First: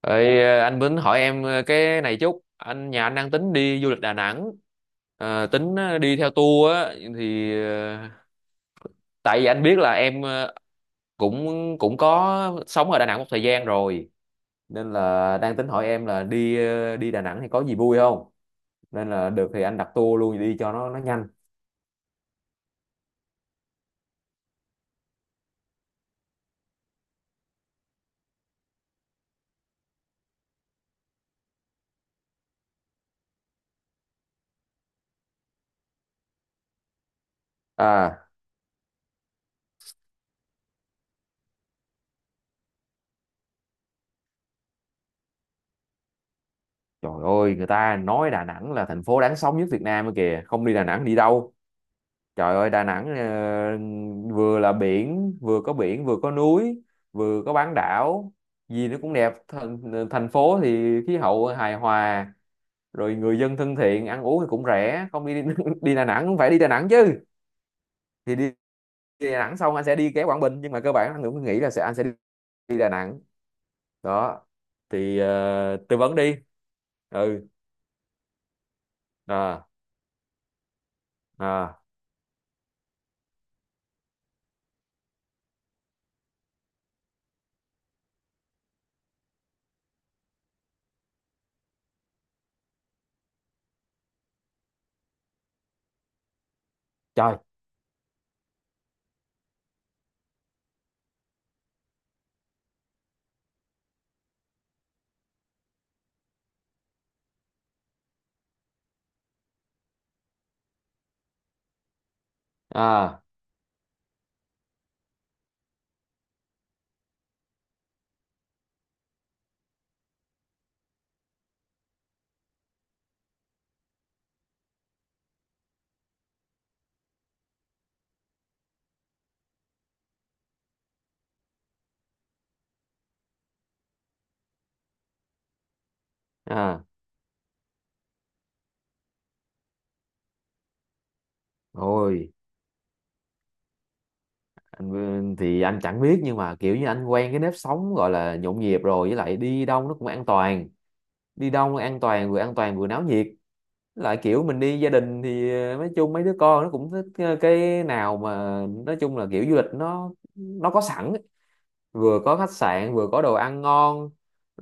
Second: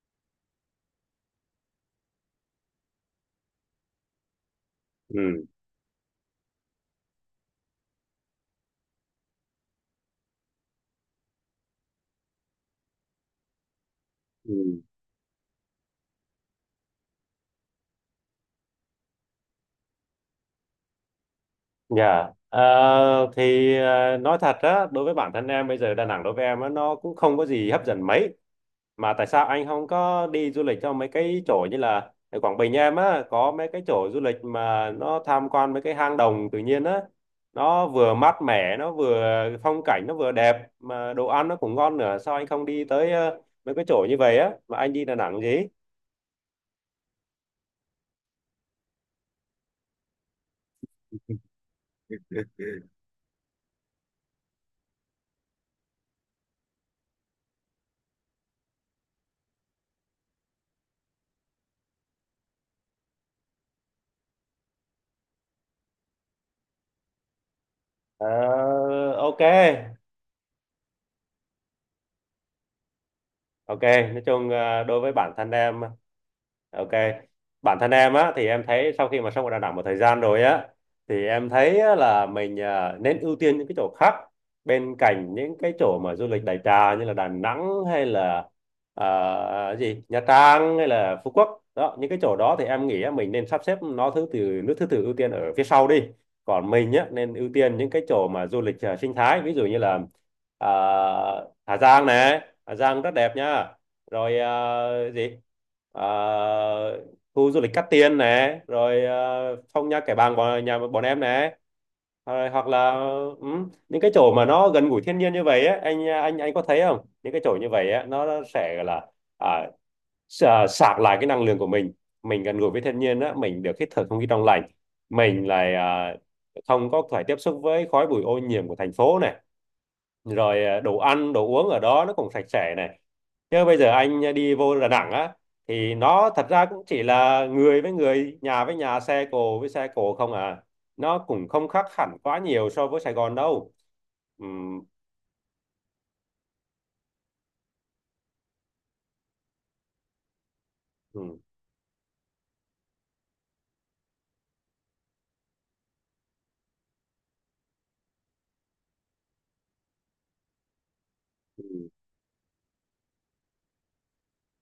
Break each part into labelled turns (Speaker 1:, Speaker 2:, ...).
Speaker 1: Ê, anh Bính hỏi em, cái này chút anh nhà anh đang tính đi du lịch Đà Nẵng.
Speaker 2: Ừ,
Speaker 1: Ờ, tính đi theo tour á. thì ờ, Tại vì anh biết là em, cũng cũng có sống ở Đà Nẵng một thời gian rồi,
Speaker 2: ừ.
Speaker 1: nên là đang tính hỏi em là đi đi Đà Nẵng thì có gì vui không. Nên là được thì anh đặt tour luôn đi cho nó nhanh.
Speaker 2: Dạ. Ờ, thì nói thật á, đối với bản thân em bây giờ Đà Nẵng đối với em á nó cũng không có gì hấp dẫn mấy. Mà tại sao anh không có đi du lịch cho mấy cái chỗ như là ở Quảng Bình, em á có mấy cái chỗ du lịch mà nó tham quan mấy cái hang động tự nhiên á. Nó vừa
Speaker 1: À,
Speaker 2: mát mẻ, nó vừa phong cảnh, nó vừa đẹp, mà đồ ăn nó cũng ngon nữa. Sao anh không đi tới mấy cái chỗ như vậy á mà anh đi Đà Nẵng gì?
Speaker 1: trời ơi, người ta nói Đà Nẵng là thành phố đáng sống nhất Việt Nam ấy kìa, không đi Đà Nẵng đi đâu. Trời ơi, Đà Nẵng vừa có biển, vừa có núi, vừa có bán đảo, gì nó cũng đẹp. Thành phố thì khí hậu hài hòa, rồi người dân thân thiện, ăn uống thì cũng rẻ. Không đi đi Đà Nẵng cũng phải đi Đà Nẵng chứ. Thì đi,
Speaker 2: Ờ,
Speaker 1: Đi Đà
Speaker 2: ok.
Speaker 1: Nẵng xong anh sẽ đi ghé Quảng Bình, nhưng mà cơ bản anh cũng nghĩ là sẽ anh sẽ đi, đi Đà Nẵng.
Speaker 2: Ok, nói
Speaker 1: Đó.
Speaker 2: chung đối với bản thân em.
Speaker 1: Tư vấn đi.
Speaker 2: Ok.
Speaker 1: Ừ.
Speaker 2: Bản thân em á thì em thấy sau khi mà sống ở Đà
Speaker 1: À.
Speaker 2: Nẵng một thời gian rồi á, thì em
Speaker 1: À,
Speaker 2: thấy á, là mình nên ưu tiên những cái chỗ khác, bên cạnh những cái chỗ mà du lịch đại trà như là Đà Nẵng hay là gì Nha Trang hay là Phú Quốc đó. Những cái chỗ đó thì em nghĩ á, mình nên sắp xếp nó thứ từ, nước thứ tự ưu tiên ở phía sau đi. Còn mình á nên
Speaker 1: trời.
Speaker 2: ưu tiên những cái chỗ mà du lịch sinh thái, ví dụ như là à, Hà Giang nè. Hà Giang rất đẹp nha. Rồi gì, Ờ, khu du lịch Cát Tiên nè. Rồi Phong Nha Kẻ Bàng bọn nhà bọn em nè. Rồi, hoặc là,
Speaker 1: À.
Speaker 2: ừ, những cái chỗ mà nó gần gũi thiên nhiên như vậy á, anh có thấy không, những cái chỗ như vậy á nó sẽ gọi là à, sạc lại cái năng lượng của mình. Mình gần gũi với thiên nhiên á, mình được hít thở không khí trong lành, mình lại không có phải tiếp xúc với khói bụi ô nhiễm của thành phố này. Rồi đồ ăn đồ uống ở đó nó cũng sạch sẽ này. Chứ bây giờ anh đi vô Đà Nẵng á thì nó thật ra cũng
Speaker 1: À.
Speaker 2: chỉ là người với người, nhà với nhà, xe cộ với xe cộ không à. Nó cũng không khác hẳn
Speaker 1: Ôi.
Speaker 2: quá nhiều so với Sài Gòn đâu. Ừ,
Speaker 1: Anh thì anh chẳng biết, nhưng mà kiểu như anh quen cái nếp sống gọi là nhộn nhịp rồi, với lại đi đâu nó cũng an toàn,
Speaker 2: ừ,
Speaker 1: đi đâu nó an toàn, vừa an toàn vừa náo nhiệt. Với lại kiểu mình đi gia đình thì, nói chung mấy đứa con nó cũng thích, cái nào mà nói chung là kiểu du lịch nó có sẵn ấy.
Speaker 2: ừ.
Speaker 1: Vừa có khách sạn, vừa có đồ ăn ngon,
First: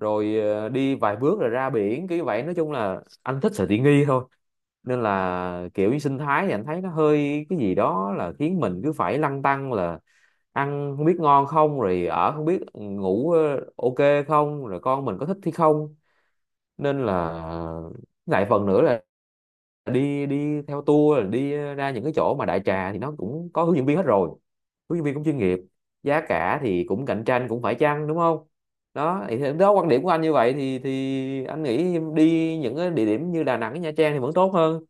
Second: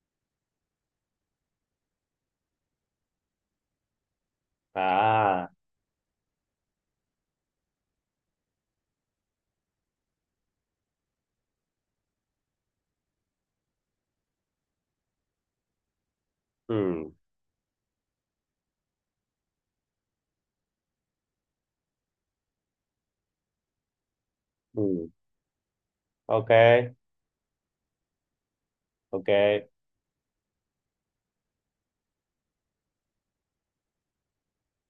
Speaker 1: rồi đi vài bước rồi ra biển kiểu vậy, nói chung là anh thích sự tiện nghi thôi. Nên
Speaker 2: À,
Speaker 1: là kiểu như sinh thái thì anh thấy nó hơi cái gì đó, là khiến mình cứ phải lăn tăn là ăn không biết ngon không, rồi ở không biết, ừ, ngủ, ok không, rồi con mình có thích hay không. Nên
Speaker 2: ừ,
Speaker 1: là lại phần nữa là đi đi theo tour là đi ra những cái chỗ mà đại trà thì nó cũng có hướng dẫn viên hết rồi, hướng dẫn
Speaker 2: ừ.
Speaker 1: viên cũng chuyên nghiệp, giá
Speaker 2: Ok,
Speaker 1: cả thì cũng cạnh tranh cũng phải chăng, đúng không. Đó
Speaker 2: ok.
Speaker 1: đó quan điểm của anh như vậy, thì anh nghĩ đi những cái địa điểm như Đà Nẵng với Nha Trang thì vẫn tốt hơn.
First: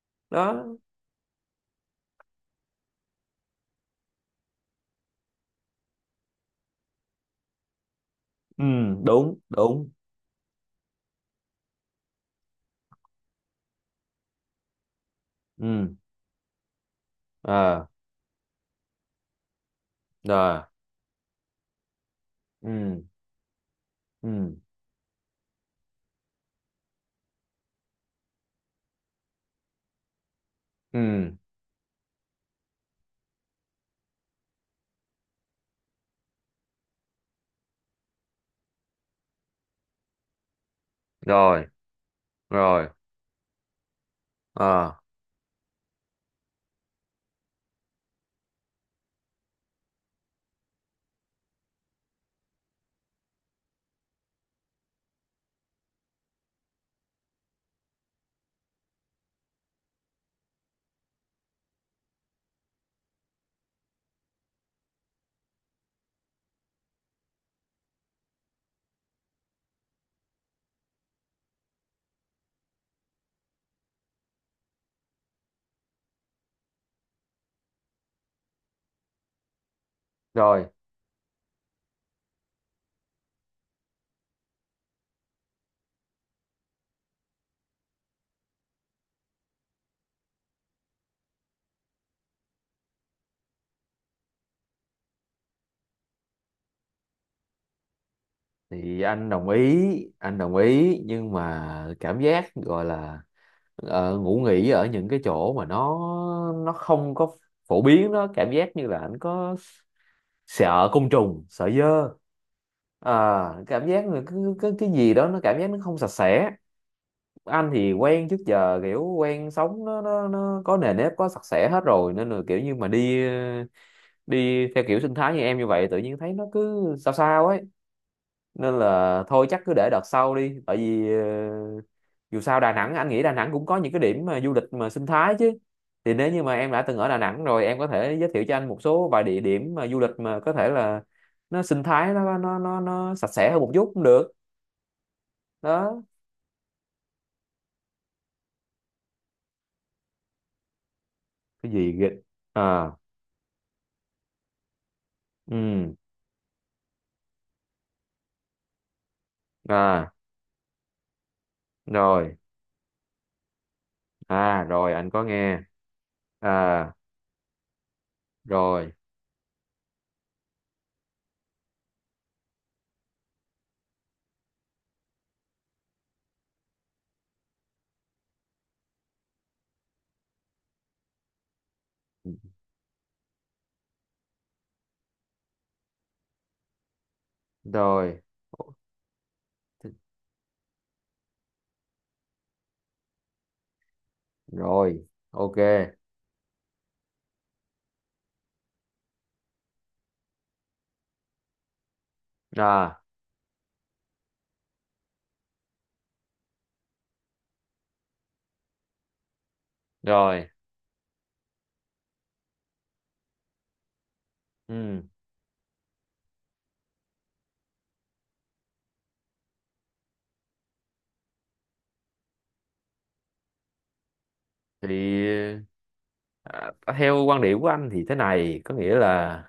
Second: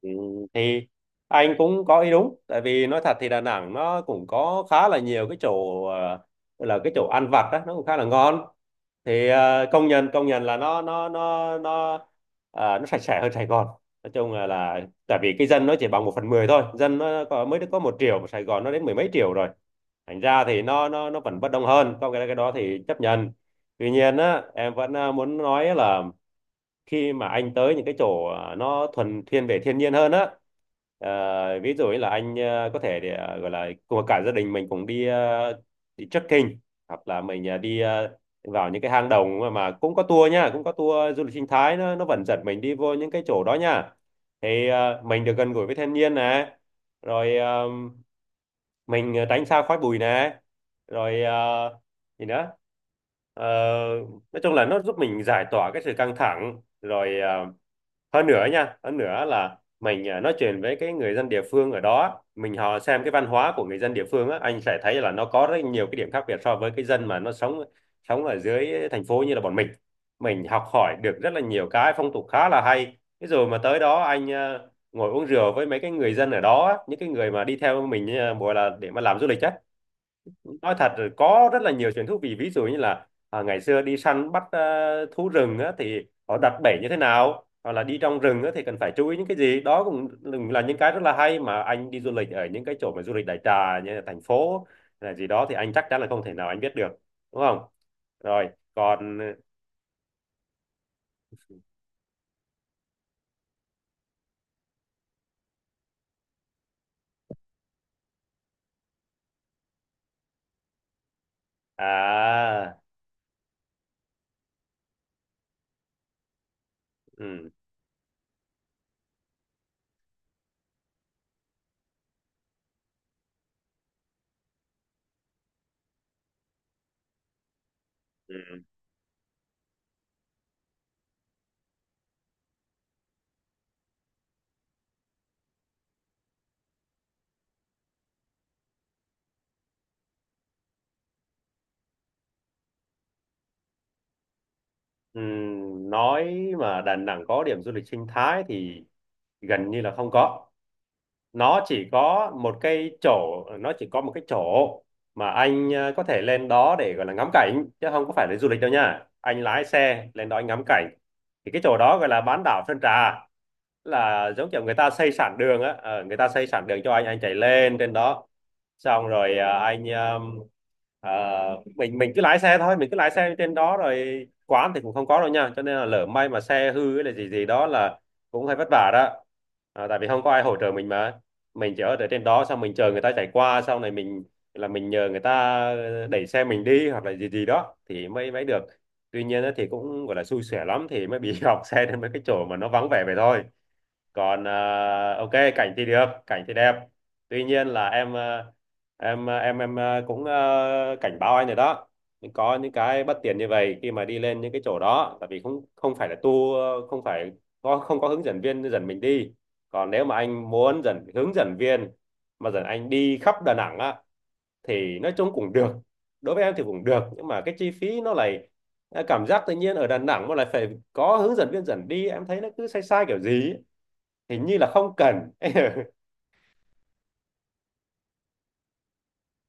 Speaker 2: Ừ,
Speaker 1: Đó.
Speaker 2: thì anh cũng có ý đúng, tại vì nói thật thì Đà Nẵng nó cũng có khá là nhiều cái chỗ, ờ, là cái chỗ ăn vặt đó nó cũng khá là ngon.
Speaker 1: Ừ.
Speaker 2: Thì
Speaker 1: Đúng đúng.
Speaker 2: công nhận là nó sạch sẽ hơn Sài Gòn. Nói chung là tại vì cái dân nó chỉ
Speaker 1: Ừ.
Speaker 2: bằng 1/10 thôi, dân nó có, mới được có
Speaker 1: Ờ.
Speaker 2: 1 triệu mà Sài Gòn nó đến mười mấy triệu rồi. Thành ra
Speaker 1: Rồi.
Speaker 2: thì nó vẫn bất đông hơn, có cái đó thì chấp
Speaker 1: Ừ.
Speaker 2: nhận. Tuy nhiên
Speaker 1: Ừ.
Speaker 2: á, em vẫn muốn nói là khi mà anh tới những cái chỗ nó thuần thiên về thiên nhiên hơn á,
Speaker 1: Ừ.
Speaker 2: ví dụ như là anh có thể để gọi là cùng cả gia đình mình cùng đi, đi trekking, hoặc là mình đi vào những cái hang động mà cũng có tour nha, cũng có tour du lịch sinh
Speaker 1: Rồi.
Speaker 2: thái, nó vẫn dẫn mình đi
Speaker 1: Rồi.
Speaker 2: vô những cái chỗ đó nha. Thì
Speaker 1: Ờ.
Speaker 2: mình được gần gũi với thiên nhiên nè. Rồi mình tránh xa khói bụi nè. Rồi gì nữa? Ờ, nói chung là nó giúp mình giải tỏa cái sự căng thẳng. Rồi hơn nữa nha, hơn nữa là mình nói chuyện với cái người dân địa phương ở đó, mình họ xem cái văn hóa của người dân địa phương á, anh sẽ thấy là nó có rất nhiều cái điểm khác biệt so với cái dân mà nó sống, sống ở dưới thành phố như là bọn mình. Mình học hỏi được rất là nhiều cái phong tục khá là hay thế. Rồi mà tới đó anh ngồi uống rượu với mấy cái người dân ở đó á, những cái người mà đi theo mình gọi là để mà làm du lịch á,
Speaker 1: Rồi.
Speaker 2: nói thật rồi có rất là nhiều chuyện thú vị. Ví dụ như là ngày xưa đi săn bắt thú rừng á, thì họ đặt bẫy như thế nào, hoặc là đi trong rừng á, thì cần phải chú ý những cái gì đó, cũng là những cái rất là hay mà anh đi du lịch ở những cái chỗ mà du lịch đại trà như là thành phố là gì đó thì anh chắc chắn là không thể nào anh biết được. Đúng không? Rồi.
Speaker 1: Thì
Speaker 2: Còn
Speaker 1: anh đồng ý, anh đồng ý, nhưng mà cảm giác gọi là, ngủ nghỉ ở những cái chỗ mà nó không có phổ biến đó, cảm giác như là anh có sợ côn trùng, sợ dơ.
Speaker 2: à
Speaker 1: À, cảm giác là cứ cái gì đó nó cảm giác nó không sạch sẽ.
Speaker 2: ừ,
Speaker 1: Anh thì quen trước giờ kiểu quen sống nó có nề nếp, có sạch sẽ hết rồi, nên là kiểu như mà đi, đi theo kiểu sinh thái như em như vậy tự nhiên thấy nó cứ sao sao ấy.
Speaker 2: ừ,
Speaker 1: Nên là thôi chắc cứ để đợt sau đi, tại vì dù sao Đà Nẵng, anh nghĩ Đà Nẵng cũng có những cái điểm mà du lịch mà sinh thái chứ. Thì nếu như mà em đã từng ở Đà Nẵng rồi, em có thể giới thiệu cho anh một số vài địa điểm mà du lịch mà có thể là nó sinh thái, nó sạch sẽ hơn một chút cũng được.
Speaker 2: ừ,
Speaker 1: Đó.
Speaker 2: nói mà Đà Nẵng có điểm du lịch sinh thái thì gần như là không có. Nó
Speaker 1: Cái
Speaker 2: chỉ
Speaker 1: gì ghê.
Speaker 2: có một cái
Speaker 1: À.
Speaker 2: chỗ, nó chỉ có một cái chỗ mà anh
Speaker 1: Ừ.
Speaker 2: có thể lên đó để gọi là ngắm cảnh chứ không có phải là du lịch đâu nha. Anh lái xe
Speaker 1: À.
Speaker 2: lên đó anh ngắm cảnh. Thì cái chỗ đó gọi là
Speaker 1: Rồi.
Speaker 2: bán đảo Sơn Trà. Là giống kiểu
Speaker 1: À.
Speaker 2: người ta
Speaker 1: Rồi anh
Speaker 2: xây
Speaker 1: có
Speaker 2: sẵn
Speaker 1: nghe.
Speaker 2: đường á, người ta xây sẵn đường cho
Speaker 1: À.
Speaker 2: anh chạy lên trên đó.
Speaker 1: Rồi.
Speaker 2: Xong rồi à, anh à, mình cứ lái xe thôi, mình cứ lái xe trên đó. Rồi quán thì cũng không có đâu nha, cho nên là lỡ may mà xe hư hay là gì gì đó là cũng hơi vất vả đó. Tại vì không có ai hỗ trợ mình mà, mình chỉ ở để trên đó xong mình chờ người ta chạy qua sau này mình là mình nhờ người ta đẩy xe mình đi hoặc là gì gì đó thì
Speaker 1: Rồi.
Speaker 2: mới mới được. Tuy nhiên á, thì cũng gọi là xui xẻ lắm thì mới bị hỏng xe đến mấy cái chỗ mà nó vắng vẻ vậy thôi. Còn
Speaker 1: Rồi.
Speaker 2: ok,
Speaker 1: Ok.
Speaker 2: cảnh thì được, cảnh thì đẹp. Tuy nhiên là em cũng cảnh báo anh rồi đó. Nhưng có những
Speaker 1: À.
Speaker 2: cái bất tiện như vậy khi mà đi lên những cái chỗ đó, tại vì không không phải là tour, không phải có, không có hướng dẫn viên dẫn mình đi. Còn nếu mà
Speaker 1: Rồi.
Speaker 2: anh muốn dẫn hướng dẫn viên mà dẫn anh đi khắp Đà Nẵng á thì
Speaker 1: Ừ.
Speaker 2: nói chung cũng được. Đối với em thì cũng được nhưng mà cái chi phí nó lại, cảm giác tự nhiên ở Đà Nẵng mà lại phải có hướng dẫn viên dẫn đi, em thấy nó cứ sai sai kiểu gì ấy, hình như là
Speaker 1: Thì,
Speaker 2: không cần.
Speaker 1: à, theo quan điểm của anh thì thế này, có nghĩa là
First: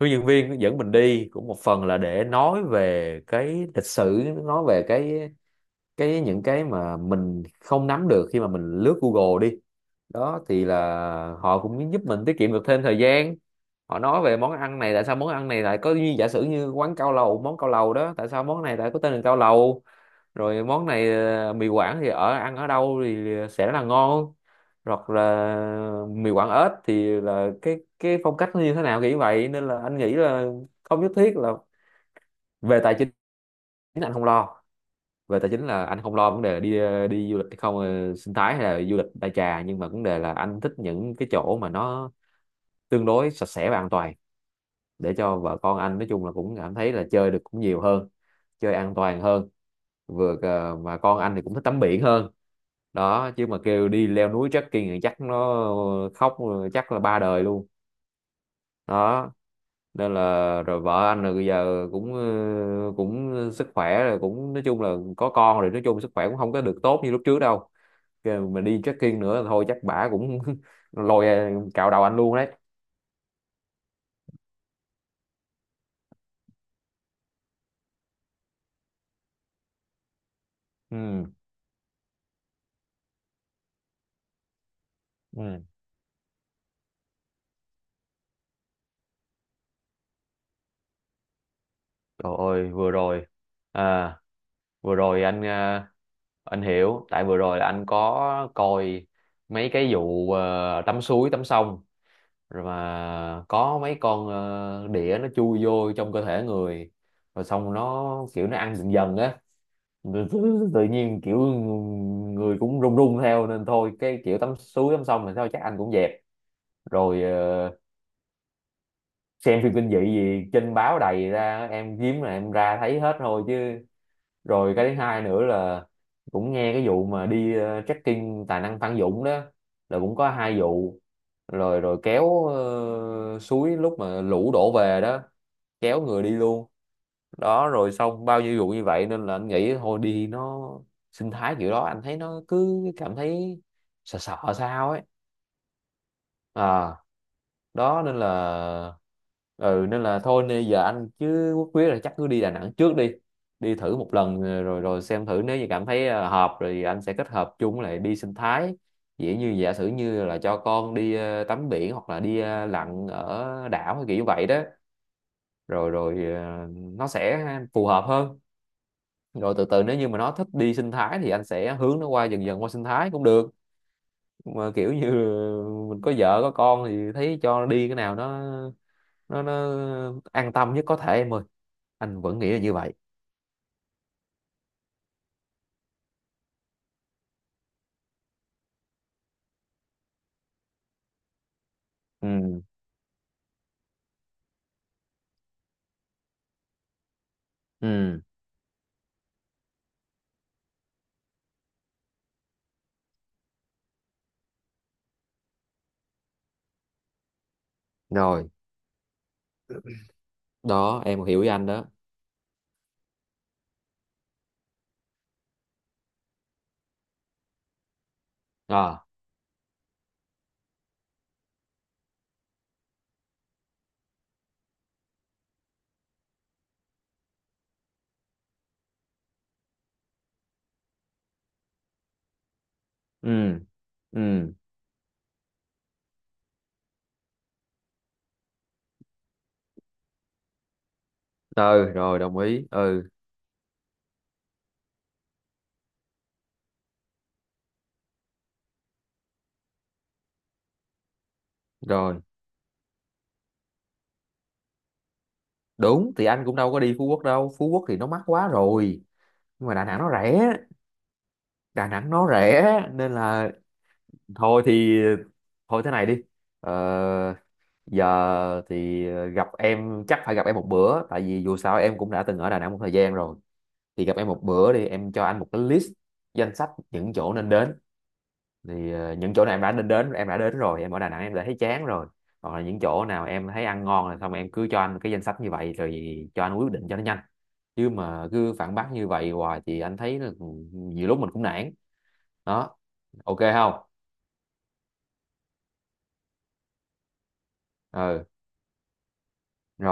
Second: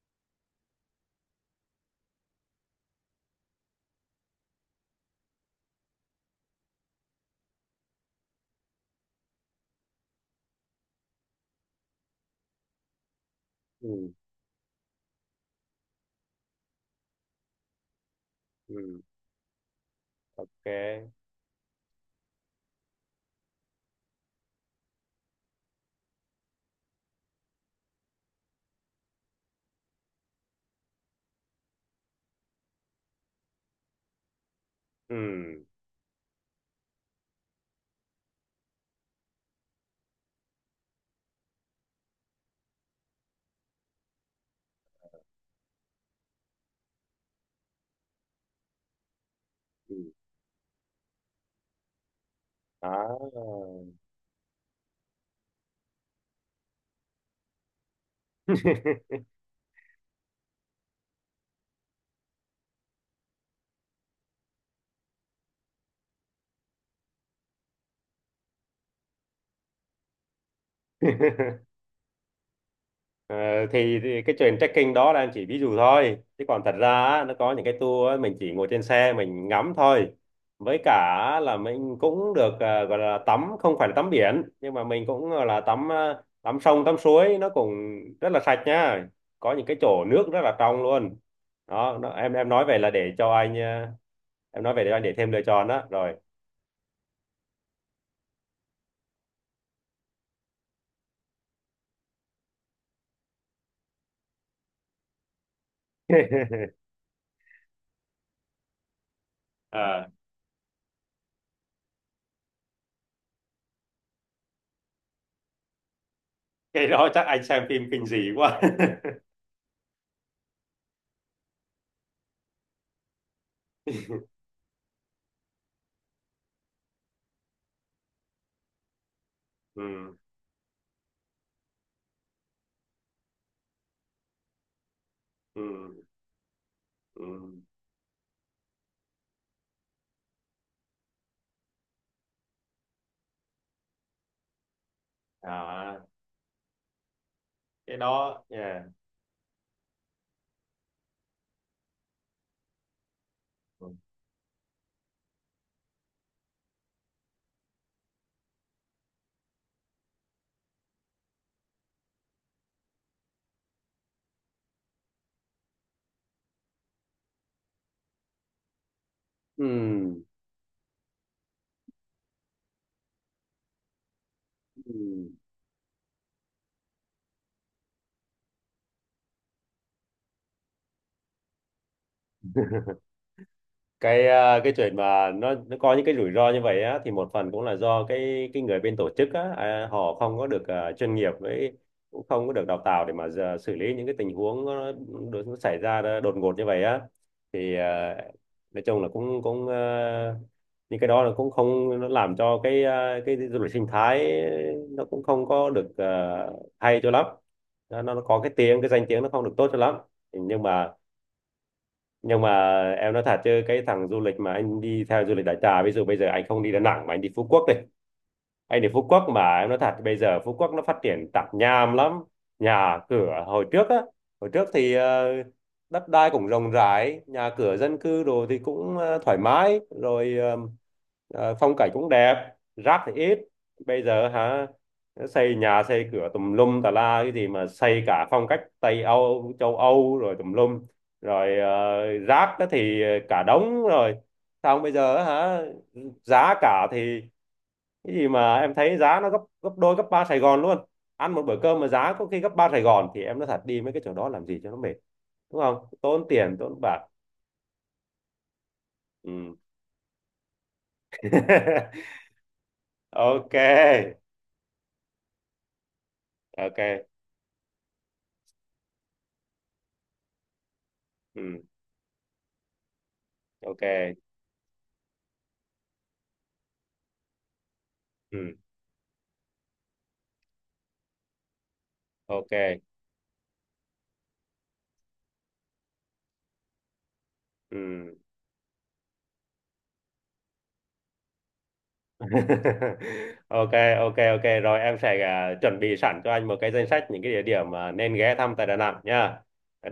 Speaker 1: hướng dẫn viên dẫn mình đi cũng một phần là để nói về cái lịch sử, nói về cái những cái mà mình không nắm được khi mà mình lướt Google đi. Đó thì là họ cũng giúp mình tiết kiệm được thêm thời gian. Họ
Speaker 2: Ừ,
Speaker 1: nói về món ăn này, tại sao món ăn này lại có, như giả sử như quán cao lầu, món cao lầu đó tại sao món này lại có
Speaker 2: ừ,
Speaker 1: tên là cao lầu, rồi món này,
Speaker 2: ok,
Speaker 1: mì Quảng thì ở ăn ở đâu thì sẽ là ngon, hoặc là mì Quảng ếch thì là cái phong cách nó như thế nào kiểu vậy. Nên là anh nghĩ là không nhất thiết là về tài chính, anh không lo. Về tài
Speaker 2: ừ,
Speaker 1: chính là anh không lo vấn đề đi, đi du lịch hay không, sinh thái hay là du lịch đại trà, nhưng mà vấn đề là anh thích những cái chỗ mà nó tương đối sạch sẽ và an toàn để cho vợ con anh nói chung là cũng cảm thấy là chơi được cũng nhiều hơn, chơi an toàn hơn.
Speaker 2: ừ.
Speaker 1: Mà con anh thì cũng thích tắm biển hơn
Speaker 2: Đó.
Speaker 1: đó, chứ mà kêu đi leo núi trekking thì chắc nó khóc, chắc là ba đời luôn. Đó. Nên là rồi vợ anh là bây giờ cũng, cũng sức khỏe rồi, cũng nói chung là có con rồi, nói chung sức khỏe cũng không có được tốt như lúc trước đâu. Kêu mà đi trekking nữa thôi chắc bả cũng lôi, cạo đầu anh luôn đấy.
Speaker 2: Ờ, thì cái chuyện trekking đó là em chỉ ví dụ thôi, chứ còn thật ra á, nó có những cái tour á, mình chỉ ngồi trên xe mình ngắm thôi. Với cả
Speaker 1: Ừ.
Speaker 2: là mình cũng được gọi là tắm, không phải là tắm biển nhưng mà mình cũng gọi là
Speaker 1: Ừ.
Speaker 2: tắm, tắm sông tắm suối, nó cũng rất là sạch nhá. Có những cái chỗ nước rất là trong luôn. Đó nó,
Speaker 1: Trời
Speaker 2: em nói
Speaker 1: ơi
Speaker 2: về là
Speaker 1: vừa
Speaker 2: để
Speaker 1: rồi.
Speaker 2: cho anh
Speaker 1: À.
Speaker 2: em nói về để
Speaker 1: Vừa
Speaker 2: anh để
Speaker 1: rồi
Speaker 2: thêm lựa
Speaker 1: anh,
Speaker 2: chọn đó rồi.
Speaker 1: anh hiểu, tại vừa rồi là anh có coi mấy cái vụ, tắm suối tắm sông, rồi mà có mấy con, đĩa nó chui vô trong cơ thể người, rồi xong nó kiểu nó ăn dần dần á.
Speaker 2: à
Speaker 1: Rồi tự tự nhiên kiểu người cũng run run theo, nên thôi cái kiểu tắm suối tắm sông thì sao chắc anh cũng dẹp.
Speaker 2: cái đó
Speaker 1: Rồi,
Speaker 2: chắc anh xem phim kinh dị quá.
Speaker 1: xem phim kinh dị gì trên báo đầy ra em, kiếm là em ra thấy hết thôi chứ. Rồi cái thứ hai nữa là cũng nghe cái vụ mà đi, trekking tài năng Phan Dũng đó là
Speaker 2: Ừ,
Speaker 1: cũng có hai vụ. Rồi Rồi kéo, suối lúc mà lũ đổ về đó kéo
Speaker 2: ừ,
Speaker 1: người đi luôn
Speaker 2: ừ.
Speaker 1: đó. Rồi xong bao nhiêu vụ như vậy, nên là anh nghĩ thôi đi nó sinh thái kiểu đó anh thấy nó cứ cảm thấy sợ sợ sao ấy.
Speaker 2: À,
Speaker 1: À.
Speaker 2: cái
Speaker 1: Đó nên
Speaker 2: đó, yeah.
Speaker 1: là. Ừ, nên là thôi, nên giờ anh chứ Quốc quyết là chắc cứ đi Đà Nẵng trước đi, đi
Speaker 2: Ừ.
Speaker 1: thử một lần, rồi rồi xem thử nếu như cảm thấy, hợp rồi anh sẽ kết hợp chung với lại đi sinh thái, dĩ như giả sử như là cho con đi, tắm biển hoặc là đi, lặn ở đảo hay kiểu như vậy đó. Rồi rồi ờ, Nó sẽ phù hợp hơn. Rồi từ từ nếu như mà
Speaker 2: Ừm,
Speaker 1: nó thích đi sinh thái thì anh sẽ hướng nó qua, dần dần qua sinh thái cũng được. Mà kiểu như
Speaker 2: ừm.
Speaker 1: mình có vợ có con thì thấy cho nó đi cái nào nó an tâm nhất có thể em ơi. Anh vẫn nghĩ là như vậy.
Speaker 2: Cái chuyện mà nó có những cái rủi ro như vậy á thì một phần cũng là do cái người bên tổ chức á, họ không có được chuyên nghiệp với, cũng không có
Speaker 1: Ừ.
Speaker 2: được đào tạo để mà giờ xử lý những cái tình huống nó, nó xảy ra ra đột ngột như vậy á. Thì
Speaker 1: Ừ.
Speaker 2: nói chung là cũng cũng những cái đó là cũng không, nó làm cho cái du lịch sinh thái nó cũng không có được hay cho lắm. Nó có
Speaker 1: Rồi.
Speaker 2: cái danh tiếng nó không được tốt cho lắm. nhưng mà
Speaker 1: Đó em hiểu với anh đó.
Speaker 2: nhưng mà em nói thật chứ cái thằng du lịch mà anh đi theo du lịch đại trà, ví dụ bây giờ anh không đi Đà Nẵng mà anh đi Phú Quốc đi. Anh thì Phú
Speaker 1: À.
Speaker 2: Quốc mà em nói thật, bây giờ Phú Quốc nó phát triển tạp nham lắm. Nhà cửa hồi trước á, hồi trước thì đất đai cũng rộng rãi, nhà cửa dân cư đồ thì cũng thoải mái. Rồi phong cảnh cũng đẹp. Rác thì ít.
Speaker 1: Ừ.
Speaker 2: Bây giờ
Speaker 1: Ừ.
Speaker 2: hả, xây nhà xây cửa tùm lum tà la, cái gì mà xây cả phong cách Tây Âu, châu Âu rồi tùm lum. Rồi
Speaker 1: Ừ. Rồi đồng
Speaker 2: rác á
Speaker 1: ý.
Speaker 2: thì
Speaker 1: Ừ.
Speaker 2: cả đống rồi. Xong bây giờ á hả, giá cả thì cái gì mà em thấy giá nó gấp gấp đôi gấp ba Sài Gòn luôn. Ăn một bữa cơm mà giá
Speaker 1: Rồi
Speaker 2: có khi gấp ba Sài Gòn, thì em nói thật đi mấy cái chỗ đó làm gì cho nó mệt. Đúng không,
Speaker 1: đúng,
Speaker 2: tốn
Speaker 1: thì anh
Speaker 2: tiền
Speaker 1: cũng đâu
Speaker 2: tốn
Speaker 1: có đi
Speaker 2: bạc.
Speaker 1: Phú Quốc đâu, Phú Quốc thì nó mắc quá rồi.
Speaker 2: Ừ.
Speaker 1: Nhưng mà Đà Nẵng nó rẻ, Đà Nẵng nó rẻ. Nên là
Speaker 2: Ok,
Speaker 1: thôi thì, thôi thế này đi,
Speaker 2: ok.
Speaker 1: ờ, giờ thì, gặp em chắc phải gặp em một bữa, tại vì dù
Speaker 2: Ừ.
Speaker 1: sao em cũng đã từng ở Đà Nẵng một thời gian rồi. Thì
Speaker 2: Ok.
Speaker 1: gặp em một bữa đi, em cho anh một cái list, danh sách những chỗ nên đến.
Speaker 2: Ừ.
Speaker 1: Thì, những chỗ nào em đã nên đến, em đã đến rồi em ở Đà Nẵng em đã thấy chán rồi,
Speaker 2: Ok.
Speaker 1: hoặc là những chỗ nào em thấy ăn ngon rồi, xong em cứ cho anh cái danh sách như vậy rồi cho anh quyết định cho nó nhanh. Chứ
Speaker 2: Ừ.
Speaker 1: mà cứ phản bác như vậy hoài thì anh thấy là nhiều lúc mình cũng nản. Đó. Ok
Speaker 2: Ok.
Speaker 1: không.
Speaker 2: Ok ok rồi, em sẽ chuẩn bị sẵn cho anh một cái danh sách những cái địa điểm mà nên
Speaker 1: Ừ.
Speaker 2: ghé thăm tại Đà Nẵng nha.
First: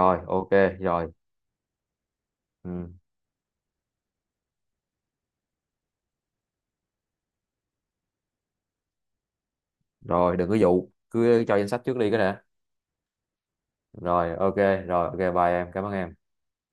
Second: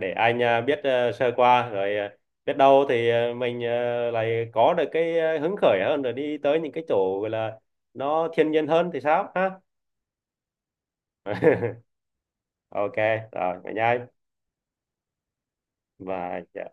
Speaker 2: Để anh
Speaker 1: ok.
Speaker 2: biết
Speaker 1: Rồi.
Speaker 2: sơ qua. Rồi biết đâu
Speaker 1: Ừ.
Speaker 2: thì mình lại có được cái hứng khởi hơn rồi đi tới những cái chỗ gọi là nó thiên nhiên hơn thì sao ha.
Speaker 1: Rồi đừng có dụ, cứ cho danh sách trước đi cái nè.
Speaker 2: Ok, rồi vậy nha anh.
Speaker 1: Rồi ok. Rồi ok, bye em, cảm ơn em.
Speaker 2: Và dạ.